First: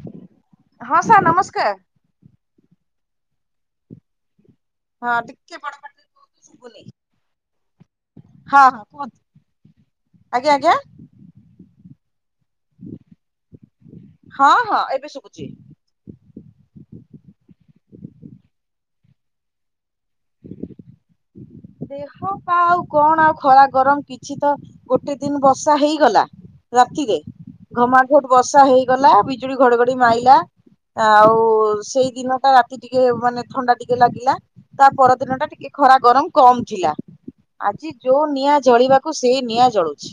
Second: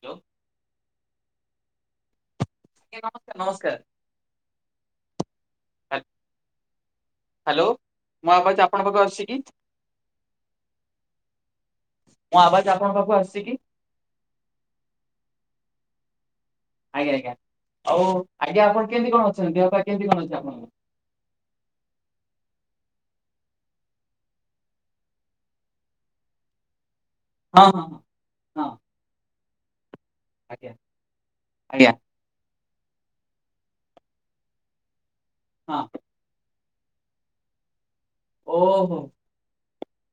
Hello. ହଁ sir ନମସ୍କାର। ନମସ୍କାର। ହଁ ଟିକେ ବଡ଼ ପାଟିରେ କୁହନ୍ତୁ ସୁବୁନି। ହ୍ୟାଲୋ। ମୋ ଆବାଜ ହଁ ହଁ ଆପଣଙ୍କ ପାଖକୁ କୁହନ୍ତୁ ଆସୁଛି କି? ଆଜ୍ଞା ଆଜ୍ଞା। ମୋ ଆବାଜ ଆପଣଙ୍କ ପାଖକୁ ଆସିଚି କି। ହଁ ହଁ ଏବେ ଶୁବୁଚି। ଆଜ୍ଞା ଆଜ୍ଞା ଆଉ ଆଜ୍ଞା ଆପଣ କେମତି କଣ ଅଛନ୍ତି ଦେହ ପା କେମିତି କଣ ଅଛି ଆପଣଙ୍କ? ଦେହ ପା ଆଉ କଣ ଆଉ ଖରା ଗରମ କିଛି ତ ଗୋଟେ ଦିନ୍ ବର୍ଷା ହେଇଗଲା ରାତିରେ ହଁ ହଁ ଘମାଘୋଟ ବର୍ଷା ହଁ ହଁ ହେଇଗଲା ବି ବିଜୁଳି ଘଡଘଡି ମାଇଲା ଆଜ୍ଞା ଆଉ ଆଜ୍ଞା ସେଇ ଦିନଟା ଟିକେ ମାନେ ଥଣ୍ଡା ଟିକେ ଲାଗିଲା ତା ପରଦିନ ଟା ଟିକେ ଖରା ଗରମ କମ ଥିଲା। ଆଜି ଯୋଉ ହଁ ନିଆଁ ଓହୋ। ଜଳିବାକୁ ସେଇ ନିଆଁ ଜଳୁଛି।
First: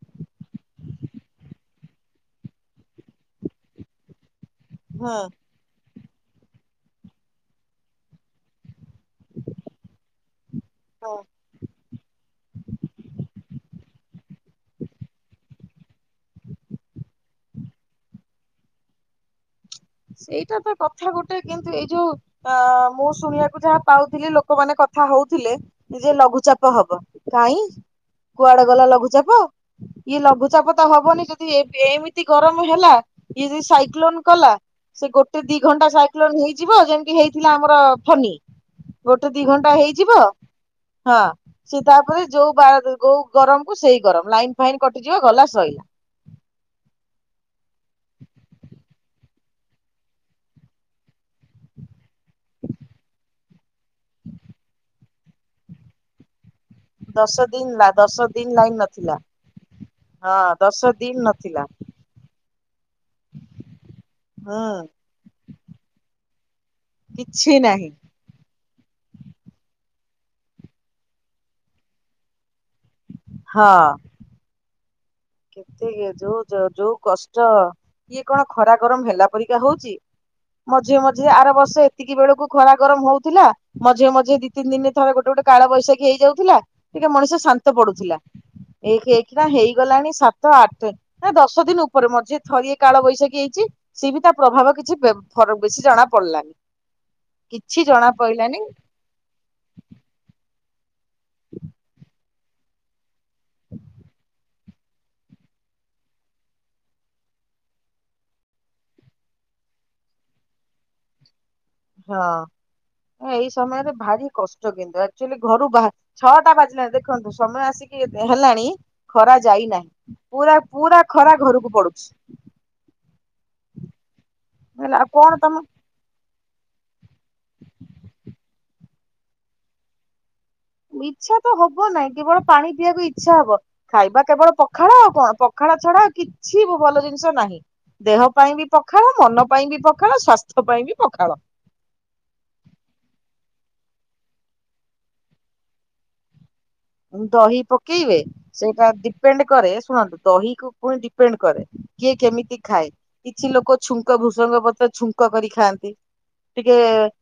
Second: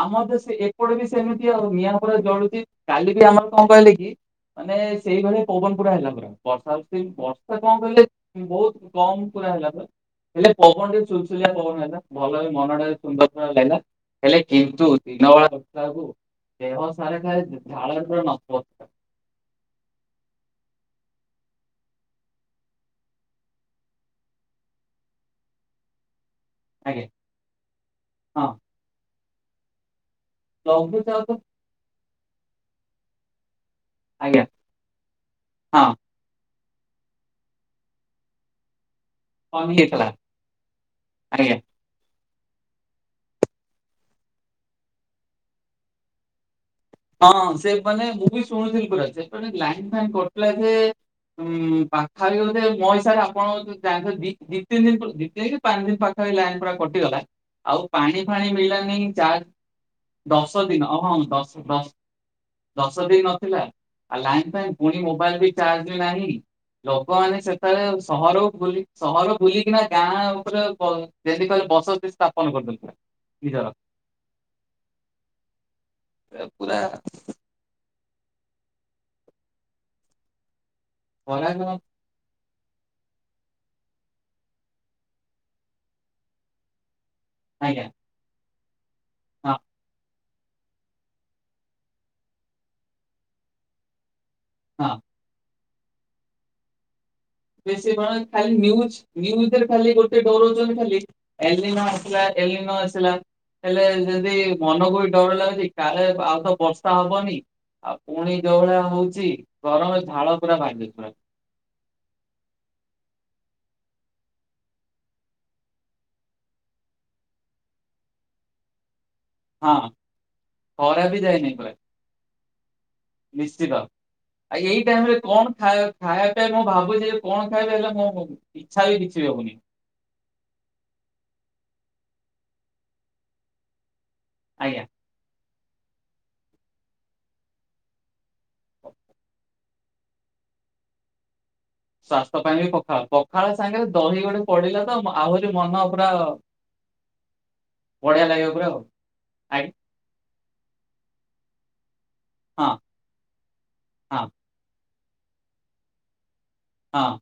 ଆମର ତ ସେ ଏପଟେ ବି ସେମିତି ଆଉ ନିଆଁ ପୁରା ଜଳୁଚି କାଲି ବି ଆମର କଣ କହିଲେ କି ମାନେ ସେଇଭଳି ପବନ ପୁରା ହେଲା ପୁରା ବର୍ଷା ହୋଉଛି ବର୍ଷା କଣ କଲେ ବହୁତ କମ ପୁରା ହେଲା ପ ହେଲେ ପବନ ଟିକେ ହୁଁ। ସୁଲୁ ଶୁଲିଆ ପବନ ହେଲା ଭଲରେ ମନ ଟା ସୁନ୍ଦର ଲାଗିଲା। ହେଲେ କିନ୍ତୁ ଦିନବେଳା ଦେଖିଲାବେଳକୁ ଦେହ ସାରା ଖାଲି ଝାଳ ରେ ନଥପତ୍। ସେଇଟା ତ କଥା ଗୋଟେ କିନ୍ତୁ ଏଇ ଯୋଉ ଅ ମୁଁ ଶୁଣିବାକୁ ଯାହା ପାଉଥିଲି ଲୋକମାନୋ କଥା ହଉଥିଲେ ଯେ ଲଘୁଚାପ ହବ ଆଜ୍ଞା କାହିଁ ହଁ କୁଆଡେ ଗଲା ଲଘୁଚାପ ଇଏ ଲଘୁଚା ପଚାପତା ହବନି ଲଘୁଚାପ ଯଦି ଏମିତି ଗରମ ହେଲା ଇଏ ଯଦି ସାଇକ୍ଲୋନ ଆଜ୍ଞା କଲା। ସେ ଗୋଟେ ଦି ହଁ ଘଣ୍ଟା ସାଇକ୍ଲୋନ ହେଇଯିବ ଯେମିତି ହେଇଥିଲା ଆମର ଫନି। ଗୋଟେ ଦି କମି ଘଣ୍ଟା ଯାଇଥିଲା ହେଇଯିବ ହଁ। ଆଜ୍ଞା। ସି ତାପରେ ଯୋଉ ଯୋଉ ଗରମ କୁ ସେଇ ଗରମ ଲାଇନ ଫାଇନ୍ କଟିଯିବ ଗଲା ସଇଲା। ହଁ ସେ ମାନେ ମୁଁ ବି ଶୁଣୁଥିଲି ପୁରା ସେ ଲାଇନ ଫାଇନ କଟିଲା ଯେ ଉଁ ପାଖା ପାଖି ବୋଧେ ମୋ ହିସାବରେ ଆପଣ ଦି ଦି ତିନି ଦିନ ଦି ପାନ ଦିନି ପାଖା ପାଖି ଲାଇନ୍ ପୁରା କଟିଗଲା ଦଶ ଆଉ ଦିନ ପାଣି ଦଶ ଫାଣି ଦିନ ଲାଇନ ମିଳିଲାନି ନଥିଲା ଚା ଦଶ ଦିନ ହଁ ଦଶ ଦଶ ଦିନ ନଥିଲା ଆଉ ଲାଇନ୍ ହୁଁ ଫାଇନ ପୁଣି ମୋବାଇଲ ବି ଚାର୍ଜ ନାହିଁ। ଲୋକମାନେ କିଛି ନାହିଁ। ସେତେବେଳେ ସହରକୁ ଭୁଲି ସହର ଭୁଲିକିନା ଗାଁ ଉପରେ ବ ଡେଲି ଖାଲି ବସତୀ ସ୍ଥାପନ କରିଦଲେ। ହ ହଁ। କେତ କିଏ ଯୋଉ ପୁରା ଯୋଉ କଷ୍ଟ ଚ ଇଏ କଣ ଖରା ଗରମ ହେଲା ପରିକା ହଉଛି ମଝିରେ ମଝିରେ ଆର ଖରାପ ବର୍ଷ ସେତିକି ବେଳକୁ ଖରା ଗରମ ହଉଥିଲା ମଝିରେ ମଝିରେ ଦି ତିନି ଦିନ ଥରେ ଗୋଟେ ଗୋଟେ କଳବୈଶାଖୀ ହେଇଯାଉଥିଲା। ଟିକେ ମଣିଷ ଶାନ୍ତ ଆଜ୍ଞା ପଡୁଥିଲା ଏଇଇକି ନା ହଁ ହେଇଗଲାଣି। ସାତ ଆଠ ଏ ଦଶ ଦିନ ଉପରେ ମ ଯିଏ ଥରିଏ କାଳ ବୈଶାଖୀ ହେଇଛି। ସି ବି ତା ପ୍ରଭାବ ହଁ। କିଛି ବେ ବେଶୀ ଜଣା ପଡିଲାନି। କିଛି ବେଶୀ ବ ଜଣା ଖାଲି ପଡିଲାନି ନ୍ୟୁଜ। ନିୟୁଜ୍ ଭିତରେ ଖାଲି ଗୋଟେ ଡରଉ ଛନ୍ତି ଖାଲି ଏଲିନ ଆସିଲା ଏଲିନ ଆସିଲା। ହେଲେ ଯଦି ମନକୁ ବି ଡର ଲାଗୁଛି କାଳେ ଆଉ ତ ବର୍ଷା ହବନି। ଆଉ ପୁଣି ଯୋଉଭଳିଆ ହଉଛି ଗରମରେ ଝାଳ ପୁରା ବାହାରି ଯାଉଚି ପୁରା। ହଁ ଏଇ ସମୟରେ ଭାରି କଷ୍ଟ କିନ୍ତୁ ଆଚୁଆଲି ଘରୁ ବାହାର ଛଅଟା ବାଜିଲାଣି ଦେଖନ୍ତୁ ସମୟ ଆସିକି ଏତେ ହେଲାଣି ଖରା ହଁ। ଯାଇନାହିଁ ପୁରା ପୁରା ବି ଖରା ଯାଇନି ପୁରା ଘରକୁ ପଡୁଛି। ନିଶ୍ଚିତ ଆଉ ଏଇ ହେଲା ଆଉ ଟାଇମ ରେ କଣ ତମ ଖାଏ ଖାଇବା ପାଇଁ ମୁଁ ଭାବୁଛି ଯେ କଣ ଖାଇବେ ହେଲେ ମୋ ଇଚ୍ଛା ବି କିଛି ବି ହଉନି। ଇଚ୍ଛା ତ ହବ ନାଇଁ କେବଳ ପାଣି ପିଇବାକୁ ଇଚ୍ଛା ହବ ଖାଇବା କେବଳ ଆଜ୍ଞା। ପଖାଳ ଆଉ କଣ ପ ପଖାଳ ଛଡା କିଛି ବି ଭଲ ଜିନିଷ ନାହିଁ ଦେହ ପାଇଁ ବି ପଖାଳ ମନ ପାଇଁ ବି ପଖା ପଖାଳ ସ୍ୱାସ୍ଥ୍ୟ ପାଇଁ ବି ପଖାଳ। ସ୍ୱାସ୍ଥ୍ୟ ପାଇଁ ବି ପଖାଳ ପଖାଳ ସାଙ୍ଗରେ ଦହି ଗୋଟେ ପଡିଲା ତ ଆହୁରି ମନ ପୁରା ମୁଁ ଦହି ପକେଇବେ ବଢିଆ ଲାଗିବ ପୁରା ଆଉ ସେଇଟା ଡିପେଣ୍ଡ କରେ ଆଜ୍ଞା ଶୁଣନ୍ତୁ ଦହିକୁ ପୁଣି ଡିପେଣ୍ଡ କରେ କିଏ କେମିତି ହଁ ଖାଏ କିଛି ଲୋକ ଛୁଙ୍କ ହଁ ଭୃସଙ୍ଗ ପତ୍ର ଛୁ ପୋକ କରି ଖାଆନ୍ତି ଟିକେ ହଁ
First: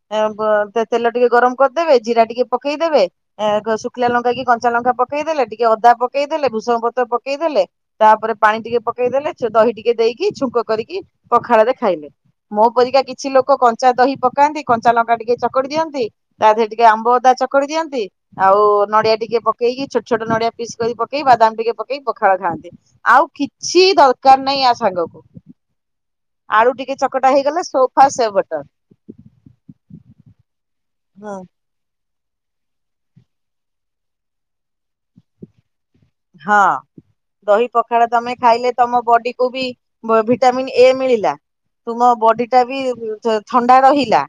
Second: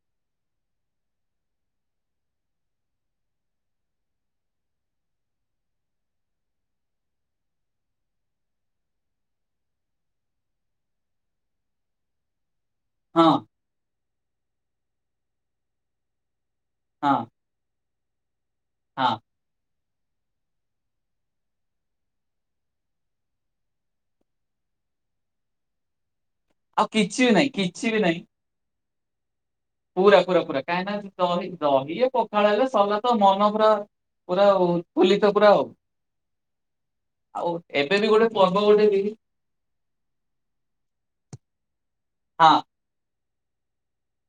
ତେଲ ଟିକେ ଗରମ କରିଦେବେ ଜିରା ଟିକେ ପକେଇଦେବେ ଶୁଖିଲା ଲଙ୍କା କି କଞ୍ଚା ଲଙ୍କା ପକେଇଦେଲେ ଟିକେ ଅଦା ପକେଇଦେଲେ ଭୂସୁଙ୍ଗ ପତ୍ର ପକେଇଦେଲେ ତାପରେ ପାଣି ଟିକେ ପକେଇଦେଲେ ଦହି ଟିକେ ଦେଇକି ଛୁଙ୍କ କରିକି ପଖାଳରେ ଖାଇଲେ। ମୋ ପରିକା ହଁ। କିଛି ଲୋକ କଞ୍ଚା ଦହି ପକାନ୍ତି କଞ୍ଚା ଲଙ୍କା ଟିକେ ଚକଡି ଦିଅନ୍ତି ତା ଦେହରେ ଟିକେ ଟିକେ ହଁ ଆମ୍ବ ଅ ଦା ଚକଳି ଦିଅନ୍ତି ଆଉ ହଁ ନଡିଆ ଟିକେ ପକେଇକି ଛୋଟ ଛୋଟ ନଡିଆ ପିସ୍ କରି ପକେଇ ବାଦାମ ଟିକେ ପକେଇକ ପଖାଳ ଖାଆନ୍ତି। ଆଉ କିଛି ଦରକାର ନାହିଁ ୟା ସାଙ୍ଗକୁ। ଆଳୁ ଆଉ ଟିକେ କିଛି ବି ଚକଟା ନାହିଁ ହେଇଗଲା କିଛି ବି ସୋଫା ନାହିଁ ସେ ବଟର। ପୁରା ପୁରା ପୁରା କାଇ ନା ଦହି ଦହି ଏ ପଖାଳ ହେଲେ ସରିଲା ତ ମନ ପୁରା ପୁରା ଉତଫୁଲିତ ପୁରା ଆଉ ହଁ ଆଉ ଦହି ଏବେ ପଖାଳ ବି ଗୋଟେ ତମେ ପର୍ବ ଖାଇଲେ ଗୋଟେ ତମ ବି ବଡ଼ି ତୁମକୁ ବି ବ ଭିଟାମିିନ୍ ଏ ମିଳିଲା ତୁମ ବଡି ହଁ ଟା ବି ଥଣ୍ଡା ରହିଲା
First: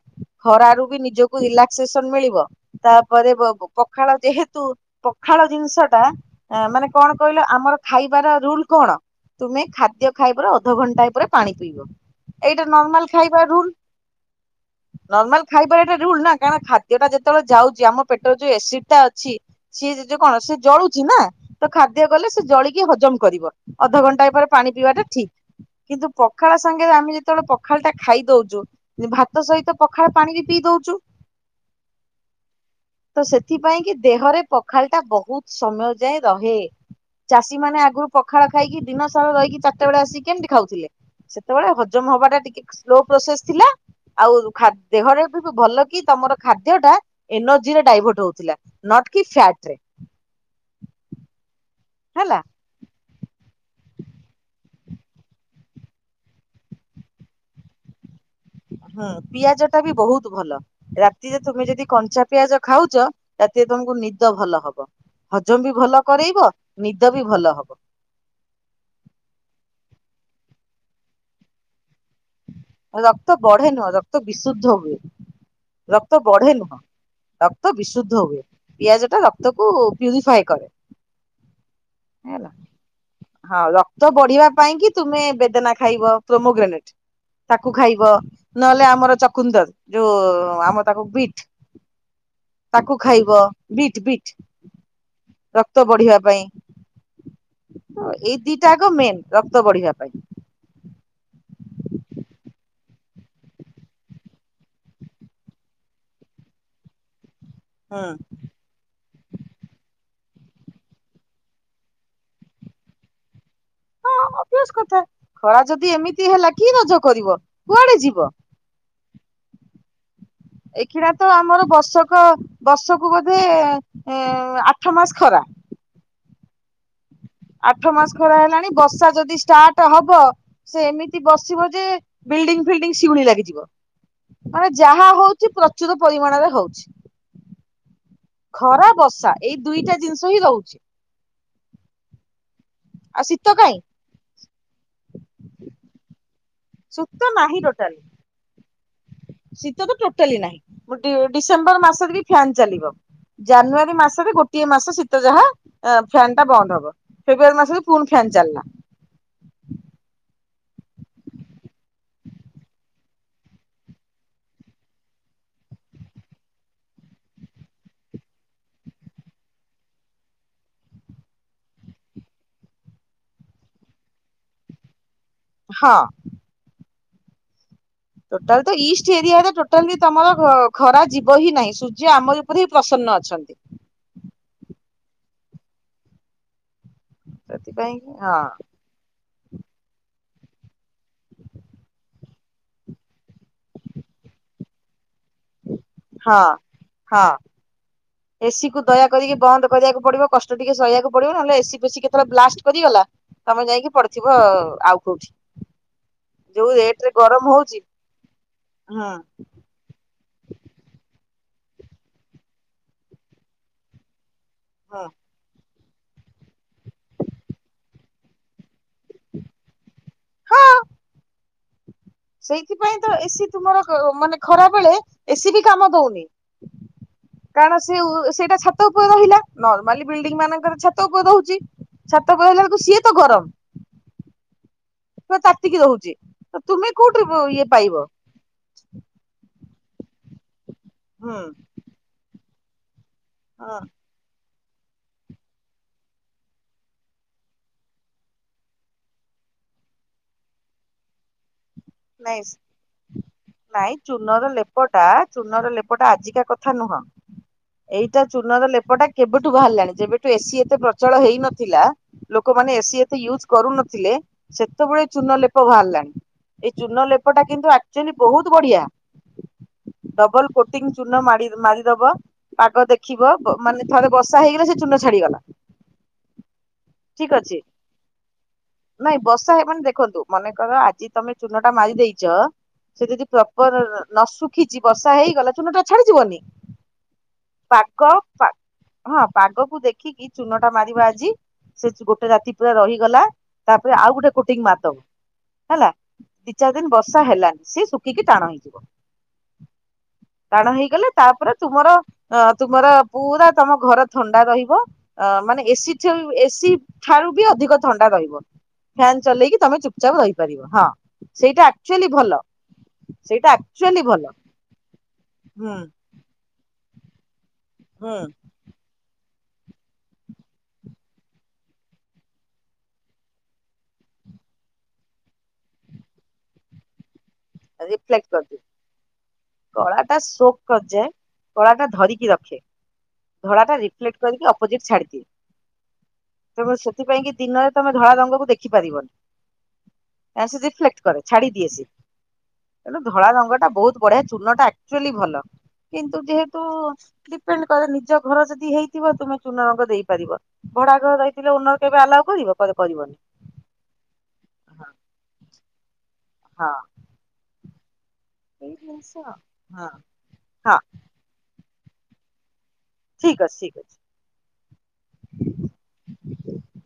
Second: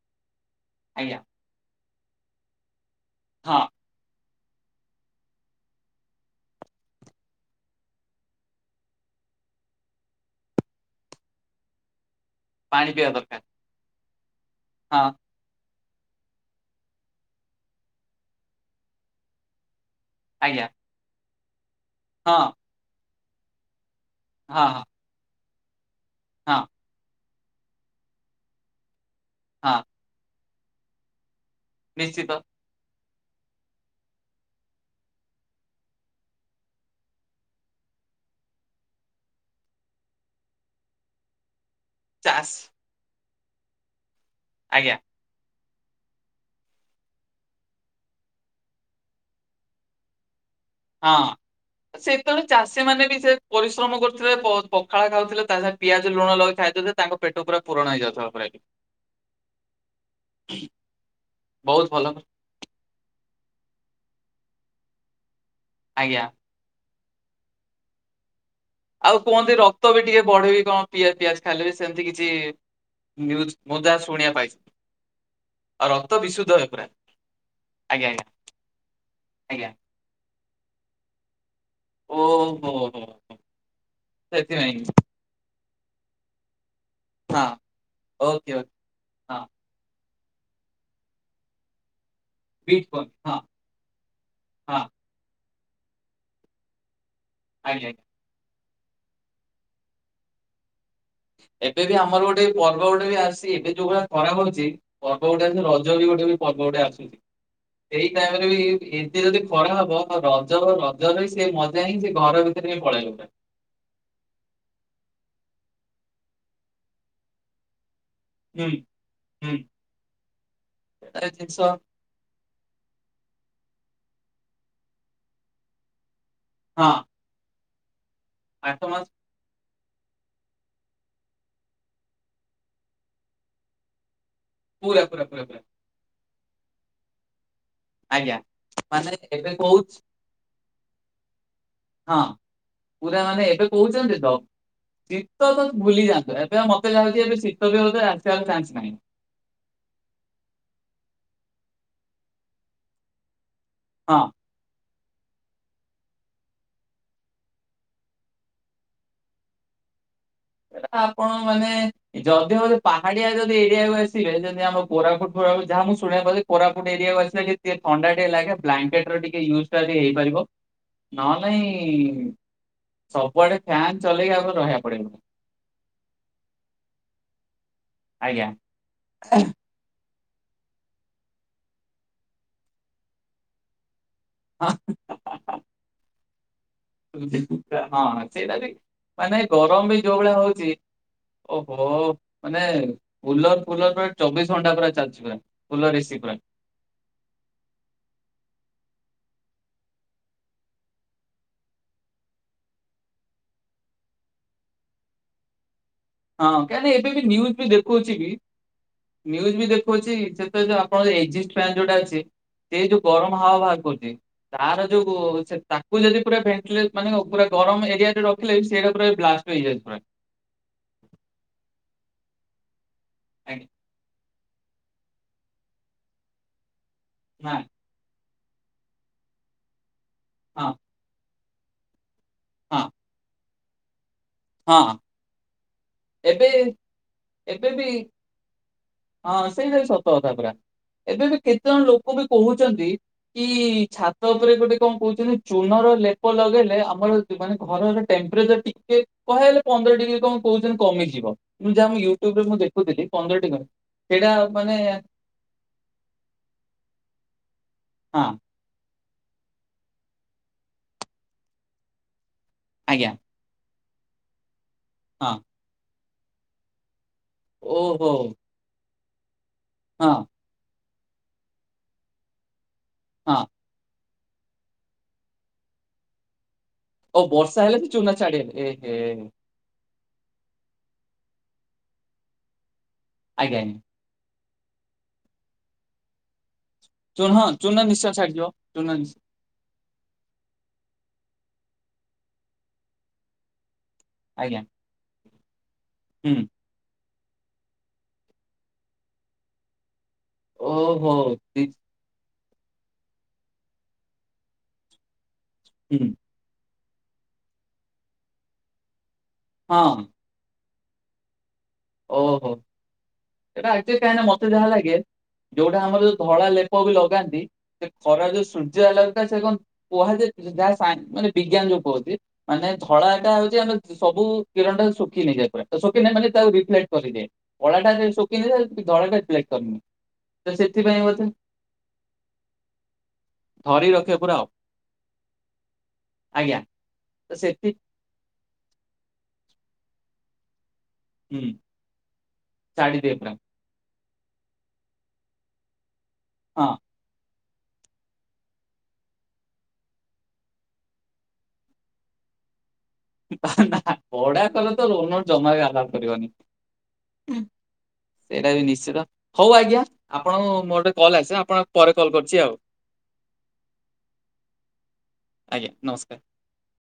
ଖରାରୁ ବି ଆଜ୍ଞା ନିଜକୁ ରିଲାକ୍ସେସନ ମିଳିବ ତାପରେ ବ ହଁ ବ ପଖାଳ ଯେହେତୁ ପଖାଳ ଜିନିଷ ଟା ମାନେ କଣ କହିଲ ଆମର ଖାଇବାର ରୁଲ କଣ? ତୁମେ ଖାଦ୍ୟ ଖାଇବାର ଅଧଘଣ୍ଟାଏ ପରେ ପାଣି ପିଇବ ଏଇଟା ପାଣି ପିଇବା ନର୍ମାଲ ଦରକାର ଖାଇବା ରୁଲ୍ ହଁ ନର୍ମାଲ ଖାଇବାର ଏଟା ରୁଲ୍ ନା କାରଣ ଖାଦ୍ୟ ଟା ଯେତେବେଳେ ଯାଉଛି ଆମ ପେଟରେ ଯୋଉ ଏସିଡ ଟା ଅଛି ସିଏ ଯେ ଯୋଉ କଣ ସିଏ ଆଜ୍ଞା ଜଳୁଚି ନା ତ ଖାଦ୍ୟ ଗଲେ ସେ ହଁ ଜଳିକି ହଜମ କରିବ ଅଧଘଣ୍ଟାଏ ପରେ ହଁ ପାଣି ହଁ ପିଇବା ଟା ଠିକ୍ କିନ୍ତୁ ପଖାଳ ହଁ ସାଙ୍ଗେ ଆମେ ଯେତେବେଳେ ପଖାଳ ଟା ଖାଇ ଦଉଛୁ ଭାତ ସହିତ ହଁ ପ ପଖାଳ ପାଣି ବି ପିଇଦଉଚୁ। ନିଶ୍ଚିତ। ତ ସେଥିପାଇଁ କି ଦେହରେ ପଖାଳ ଟା ବହୁତ୍ ସମୟ ଯାଏଁ ରହେ ଚାଷୀ ମାନେ ଆଗରୁ ପଖାଳ ଖାଇକି ଦିନ ସାରା ରହିକି ଚାରିଟା ବେଳେ ଆସିକି କେମିତି ଖାଉଥିଲେ। ସେତେବେଳେ ହଜମ ହବା ଟା ଚାଷ୍ ଟିକେ ସ୍ଲୋ ପ୍ରୋସେସ ଥିଲା ଆଉ ଖାଦ୍ ଆଜ୍ଞା ଦେହରେ ବି ଭଲ କି ତମର ଖାଦ୍ୟ ଟା ଏନର୍ଜି ରେ ଡାଇଭର୍ଟ ହଉଥିଲା ନଟ କି ଫ୍ୟାଟ୍ ରେ ହଁ ହେଲା ସେତେବେଳେ ଚାଷ ସେମାନେ ବି ସେ ପରିଶ୍ରମ କରୁଥିଲେ ପ ପଖାଳ ଖାଉଥିଲେ ତା ସାଙ୍ଗେ ପିଆଜ ଲୁଣ ଲଗେଇ ଖାଇ ଦଉଥିଲେ। ତାଙ୍କ ପେଟ ପୁରା ପୁରଣ ହେଇଯାଉଥିବ ପୁରା ବି ହୁଁ ପିଆଜ ଟା ବି ବହୁତ୍ ଭଲ ରାତିରେ ତୁମେ ଯଦି ବହୁତ ଭଲ କଞ୍ଚା ପିଆଜ ଖାଉଚ ରାତିରେ ତମକୁ ନିଦ ଭଲ ହବ, ହଜମ ବି ଭଲ ଆଜ୍ଞା କରେଇବ ନିଦ ବି ଭଲ ହବ। ଆଉ କୁହନ୍ତି ରକ୍ତ ବି ଟିକେ ବଢେ ବି କଣ ପିଆଜ ପିଆଜ ଖାଇଲେ ବେଶ୍ ରକ୍ତ ବଢେ ନୁହଁ, ଯାହା ରକ୍ତ ଶୁଣିବା ପାଇଛି ବିଶୁଦ୍ଧ ହୁଏ। ଆଉ ରକ୍ତ ବଢେ ବିଶୁଦ୍ଧ ହୁଏ ନୁହଁ ପୁରା ରକ୍ତ ଆଜ୍ଞା ବିଶୁଦ୍ଧ ଆଜ୍ଞା ହୁଏ ପିଆଜ ଟା ଆଜ୍ଞା ରକ୍ତକୁ ପ୍ୟୁରିଫାଇ କରେ ହେଲା। ଓହୋ ହୋ ହୋ ହଁ ରକ୍ତ ବଢିବା ପାଇଁ ସେଥିପାଇଁ କି ତୁମେ ବେଦନା ଖାଇବ ପ୍ରୋମୋଗ୍ରାନିଟ୍। ହଁ ତାକୁ ଖାଇବ ଓକେ ଓକେ ନହେଲେ ଆମର ହଁ ଚକୁନ୍ଦର ଯୋଉ ଆମ ତାକୁ ବିଟ୍ ବିଟ୍ ତାକୁ କୁହନ୍ତି ଖାଇବ ହଁ ବିଟ୍ ବିଟ୍ ହଁ ରକ୍ତ ବଢିବା ପାଇଁ ଆଜ୍ଞା। ହଁ ଏ ଦିଟା ଆକ ମେନ୍ ରକ୍ତ ବଢିବା ପାଇଁ ଏବେ ବି ଆମର ଗୋଟେ ପର୍ବ ଗୋଟେ ବି ଆସି ଏବେ ଯୋଉ ଭଳିଆ ଖରା ହଉଚି। ପର୍ବ ଗୋଟେ ରଜ ବି ଗୋଟେ ବି ପର୍ବ ଗୋଟେ ଆସୁଚି ହୁଁ ଏଇ ଟାଇମ୍ ରେ ବି ଟିକେ ଯଦି ଖରା ହବ ରଜର ରଜରେ ସେ ମଜା ହିଁ ସେ ଘର ଭିତରେ ହି ପଳେଇବ। ଅବ୍ୟାସ କଥା ଖରା ଯଦି ଏମିତି ହେଲା କି ରଜ କରିବ କୁଆଡେ ଯିବ। ହୁଁ ହୁଁ। ଏଖିଣା ଏଟା ତ ଜିନିଷ ଆମର ବର୍ଷକ ବର୍ଷକୁ ବୋଧେ ଏଁ ଆଠ ମାସ ଖରା। ହଁ। ଆଠ ମାସ ଖରା ହେଲାଣି ଆଠ ମାସ ବର୍ଷା ଯଦି ଷ୍ଟାର୍ଟ ଟ ହବ ସେ ଏମିତି ବରସିବ ଯେ ବିଲ୍ଡିଙ୍ଗ ଫିଲ୍ଡିଙ୍ଗ ଶିଉଳି ଲାଗିଯିବ। ମାନେ ପୁରା ଯାହା ପୁରା ପୁରା ହଉଚି ପୁରା ପ୍ରଚୁର ପରିମାଣରେ ହଉଚି। ଆଜ୍ଞା ମାନେ ବର୍ଷା ଏବେ ଏଇ ଦୁଇଟା କହୁଚି ଜିନିଷ ହିଁ ରହୁଛି ହଁ ପୁରା ଆଉ ମାନେ ଶୀତ ଏବେ କାହିଁ କହୁଛନ୍ତି ତ ଶୀତ ତ ଭୁଲି ଯାଆନ୍ତୁ। ଏ ମତେ ଯାହା ଶୀତ କି ଏବେ ନାହିଁ ଶୀତ ବି ଟୋଟାଲି। ବୋଧେ ଆସିବାର ଚାନ୍ସ ନାହିଁ। ଶୀତ ତ ଟୋଟାଲି ନାହିଁ ଗୋଟିଏ ଡିସେମ୍ବର ମାସରେ ବି ଫ୍ୟାନ ଚାଲିବ ଜାନୁଆରୀ ହଁ ମାସରେ ଗୋଟିଏ ମାସ ଶୀତ ଯାହା ଫ୍ୟାନ ଟା ବନ୍ଦ ହବ ଫେବୃୟାରୀ ମାସରେ ପୁଣି ଫ୍ୟାନ ଚାଲିଲା। ଏଟା ଆପଣ ମାନେ ଯଦିଓ ପାହାଡିଆ ଯଦି ଏରିଆକୁ ଆସିବେ ଯଦି ଆମ କୋରାପୁଟ୍ ଫୋରା ପୁ ଯହା ମୁଁ ଶୁଣିଆକୁ କୋରାପୁଟ୍ ଏରିଆକୁ ଆସିଲେ ଯେ ଥଣ୍ଡା ଟିଏ ଲାଗେ ବ୍ଲାଙ୍କେଟର ଟିକେ ୟୁ ହେଇପାରିବ ନହେ ନାଇଁ ସବୁଆଡେ ଫ୍ୟାନ ଚଲେଇକି ଆମର ରହିବା ପଡିବ। ହଁ। ଆଜ୍ଞା ଟୋଟଲ ତ ଇଷ୍ଟ ଏରିଆ ରେ ଅଟ ବି ତମର ଖରା ଯିବ ହିଁ ନାହିଁ ସୂର୍ଯ୍ୟ ଆମରି ଉପରେ ହି ପ୍ରସନ୍ନ ଅଛନ୍ତି। [inaudible] ହଁ ସେଇଟା ବି ମାନେ ଗରମ ବି ଯୋଉ ଭଳିଆ ହଉଚି ଓହୋ ମାନେ କୁଲର ଫୁଲର ମାନେ ଚବିଶ ଘଣ୍ଟା ପୁରା ଚାଲିଚି ପୁରା କୁଳର ଏସି। ପୁରା ହଁ ହଁ। ଏସିି କୁ ଦୟା କରିକି ବନ୍ଦ କରିବାକୁ ପଡିବ କଷ୍ଟ ଟିକେ ସହିଆକୁ ପଡିବ ନହଲେ ଏସି ପେସିି କେତେବେଳେ ବ୍ଲାଷ୍ଟ କରିଗଲା ତମେ ଯାଇକି ପଡି ଥିବ ଆଉ କୋଉଠି। ହଁ ଯୋଉ କେଆଣି ରେଟ ରେ ଏବେ ବି ଗରମ ନ୍ୟୁଜ୍ ବି ହଉଛି ଦେଖଉଚି ବି ହୁଁ ନ୍ୟୁଜ୍ ବି ଦେଖ ସେ ଆପଣଜି ଏଜିଷ୍ଟ ଫ୍ୟାନ ଯୋଉଟା ଅଛି ସେ ଯୋଉ ଗରମ ହାୱା ବାହାର କରୁଚି। ତାର ହୁଁ ଯୋଉ ସେ ତା କୁ ଯଦି ପୁରା ଭେଣ୍ଟ ମାନେ କ ପୁରା ଗରମ ଏରିଆରେ ରଖିଲେ ସେଇଟା ପୁରା ବ୍ଲାଷ୍ଟ ହେଇଯାଏ ପୁରା। ହଁ [inaudible] ସେଇଥିପାଇଁ ତ ଏସିି ଆଜ୍ଞା ତୁମର ମାନେ ଖରାବେଳେ ଏସିି ବି କାମ ଦଉନି। କାରଣ ସେ ସେଇଟା ଛାତ ଉପରେ ରହିଲା ନର୍ମାଲି ବିଲଡିଂ ହଁ ମାନଙ୍କରେ ଛାତ ଉପରେ ରହୁଚି। ଛାତ କହିଲା ଏଳକୁ ସିଏ ତ ଗରମ। ହଁଁ। ତ ତାତିକି ରହୁଚି ତ ତୁମେ କୋଉଠୁ ଏବେ ଇଏ ବି ପାଇବ? ହଁ ସେଇଟାବି ସତକଥା ପୁରା ହୁଁ ଏବେବି କେତେଜଣ ଲୋକ ବି କହୁଛନ୍ତି କି ହଁ ଛା ତା ଉପରେ ଗୋଟେ କଣ କହୁଚନ୍ତି ଚୂନର ଲେପ ଲଗେଇଲେ ଆମର ମାନେ ଘରର ଟେମ୍ପରେଚର ଟିକେ କହ ହେଲେ ପନ୍ଦର ଡିଗ୍ରୀ କଣ କହୁଚନ୍ତି କମିଯିବ। ମୁଁ ଯାହା ମୁ ୟୁଟ୍ୟୁବ ରେ ନାଇଁ ମୁଁ ଦେଖୁଥିଲି ପନ୍ଦରଟି ନାଇଁ ସେଇଟା ଚୂନର ମାନେ ଲେପଟା ଚୂନର ଲେପଟା ଆଜିକା କଥା ନୁହଁ ଏଇଟା ହଁ ଚୂନର ଲେପଟା କେବେଠୁ ବାହାରିଲାଣି ଯେବେଠୁ ଏସିି ଏତେ ପ୍ରଚଳ ହେଇନଥିଲା ଲୋକମାନେ ଏସି ଆଜ୍ଞା ଏତେ ୟୁଜ କରୁନଥିଲେ ସେତେବେଳୁ ଏ ହଁ ଚୁନଲେପ ବାହାରିଲାଣି। ଏଇ ଚୁନଲେପ ଟା କିନ୍ତୁ ଆକ୍ଟୁଲି ଓହୋ ବହୁତ ତୁ ବଢିଆ। ହଁ ଡବଲ କୋଟିଂ ଚୁନ ମାଡ଼ି ମାରିଦବ ପାଗ ଦେ ଖିବ, ହଁ ମାନେ ଥରେ ବର୍ଷା ହେଇଗଲେ ସେ ଚୂନ ଛାଡିଗଲା। ଓ ଠିକ ବର୍ଷା ହେଲେ ତ ଚୂନ ଛାଡେନି ଏ ହେ। ସାର ମାନେ ଦେଖନ୍ତୁ ମନେକର ଆଜି ତମେ ଚୁନଟା ମାରି ଦେଇଚ, ସେ ଯଦି ଆଜ୍ଞା ଆଜ୍ଞା ପ୍ରପର ନ ଶୁଖିଚି ବର୍ଷା ହେଇଗଲା ଚୁନଟା ଛାଡିଯିବନି? ଚୁନ ଚୁନ ନିଶ୍ଚୟ ପାଗ ଛାଡିଯିବ। ଚୁନ ନିଶ ହଁ ପାଗକୁ ଦେଖିକି ଚୁନ ଟା ମାରିବ ଆଜି। ସେ ଗୋଟେ ରାତି ପୁରା ରହିଗଲା, ତାପରେ ଆଉ ଗୋଟେ କୋଟିଂ ଆଜ୍ଞା ମାରିଦବ, ହେଲା? ହୁଁ। ଦି ଚାରିଦିନ ବର୍ଷା ହେଲାନି, ସେ ଶୁଖିକି ଟାଣ ହେଇଯିବ। ଟାଣ ହେଇଗଲେ ଓହୋ ତାପରେ ଦି- ତୁମର ଅ ତୁମର ପୁରା ତମ ଘର ଥଣ୍ଡା ରହିବ। ଅ ମାନେ ଏସି ହୁଁ ଠୁ ଏସି ଠାରୁ ବି ଅଧିକ ଥଣ୍ଡା ରହିବ। ଫ୍ୟାନ ଚଲେଇକି ତମେ ହଁ ଚୁପଚାପ ରହିପାରିବ। ହଁ ସେଇଟା ଆକ୍ଚୁଆଲି ଭଲ ଓହୋ ସେଇଟା ଏଟା ଆକଚୁଆଲି ଆକ୍ଚୁଆଲି କାହିଁକି ନା ଭଲ ମତେ ଯାହା ଲାଗେ, ହୁଁ ଯୋଉଟା ଆମର ଯୋଉ ଧଳା ଲେ ପ ବି ଲଗାନ୍ତି ସେ ହୁଁ ଖରା ଯୋଉ ସୂର୍ଯ୍ୟ ହେଲଗଥା ସେ କଣ [unintelligible] କୁହାଯେ ଯାହା ସାଇ ମାନେ ବିଜ୍ଞାନ ଯୋଉ କୁହନ୍ତି ମାନେ ଧଳା ଏଟା ହଉଛି ଆମେ ସବୁ କିରଣ ଟା ଶୁଖିନେଇଯାଏ ପୁରା। ଶୁଖିନାହି ମାନେ ତାଉ କରିଦେ ଅଳାଟା ଯଦି ରିଫ୍ଲେକ୍ଟ ସୁଖୀ କରିଦିଏ ଧଳାା କଳା ଟା କରିନି ସୋକ୍ ସେଥିପାଇଁ କରିଯାଏ ବୋଧେ। [unintelligible] କଳା ଟା ଧରିକି ରଖେ। ଧଳାଟା ଧରି ରଖେ ରିଫ୍ଲେକ୍ଟ ପୁରା ଆଉ କରିକି ଅପଜିଟି ଛାଡିଦିଏ। ଆଜ୍ଞା ତ ସେଥିପାଇଁ ତ କି ସେଠି ଦିନରେ ତମେ ଧଳା ରଙ୍ଗକୁ ଦେଖି ପାରିବନି। କାରଣ ସେ ରିଫ୍ଲେକ୍ଟ କରେ ଛାଡି ହୁଁ ଦିଏ ସିଏ। ତେଣୁ ଛାଡିଦିଏ ଧଳା ପୁରା। ରଙ୍ଗ ଟା ବହୁତ୍ ବଢିଆ ଚୂନ ଟା ଆକଚୁଆଲି ଭଲ। କିନ୍ତୁ ଯେହେତୁ ହଁ ଡିପେଣ୍ଡ କରେ, ନିଜ ଘର ଯଦି ହେଇଥିବ ତୁମେ ଚୂନ ରଙ୍ଗ ଦେଇପାରିବ। ଘଡା ଘରେ ରହିଥିଲେ ଓନର କେବେ ଆଲାଉ କରିବ? କରିପାରିବନି। ନାଁ ଭଡା ଘରେ ତ ଓନର ଜମା ବି ଆଲାଓ କରିବନି। ହଁ। ସେଇଟା ବି ଏଇ ନିଶ୍ଚିତ। ଜିନିଷ ହଉ ଆଜ୍ଞା, ହଁ ଆପଣ ମୋର ହଁ ଗୋଟେ କଲ୍ ଆସିଲା ଆପଣ ପରେ କଲ୍ କରୁଚି ଆଉ। ଠିକ୍ ଅଛି, ଠିକ ଅଛି। ଆଜ୍ଞା, ନମସ୍କାର୍।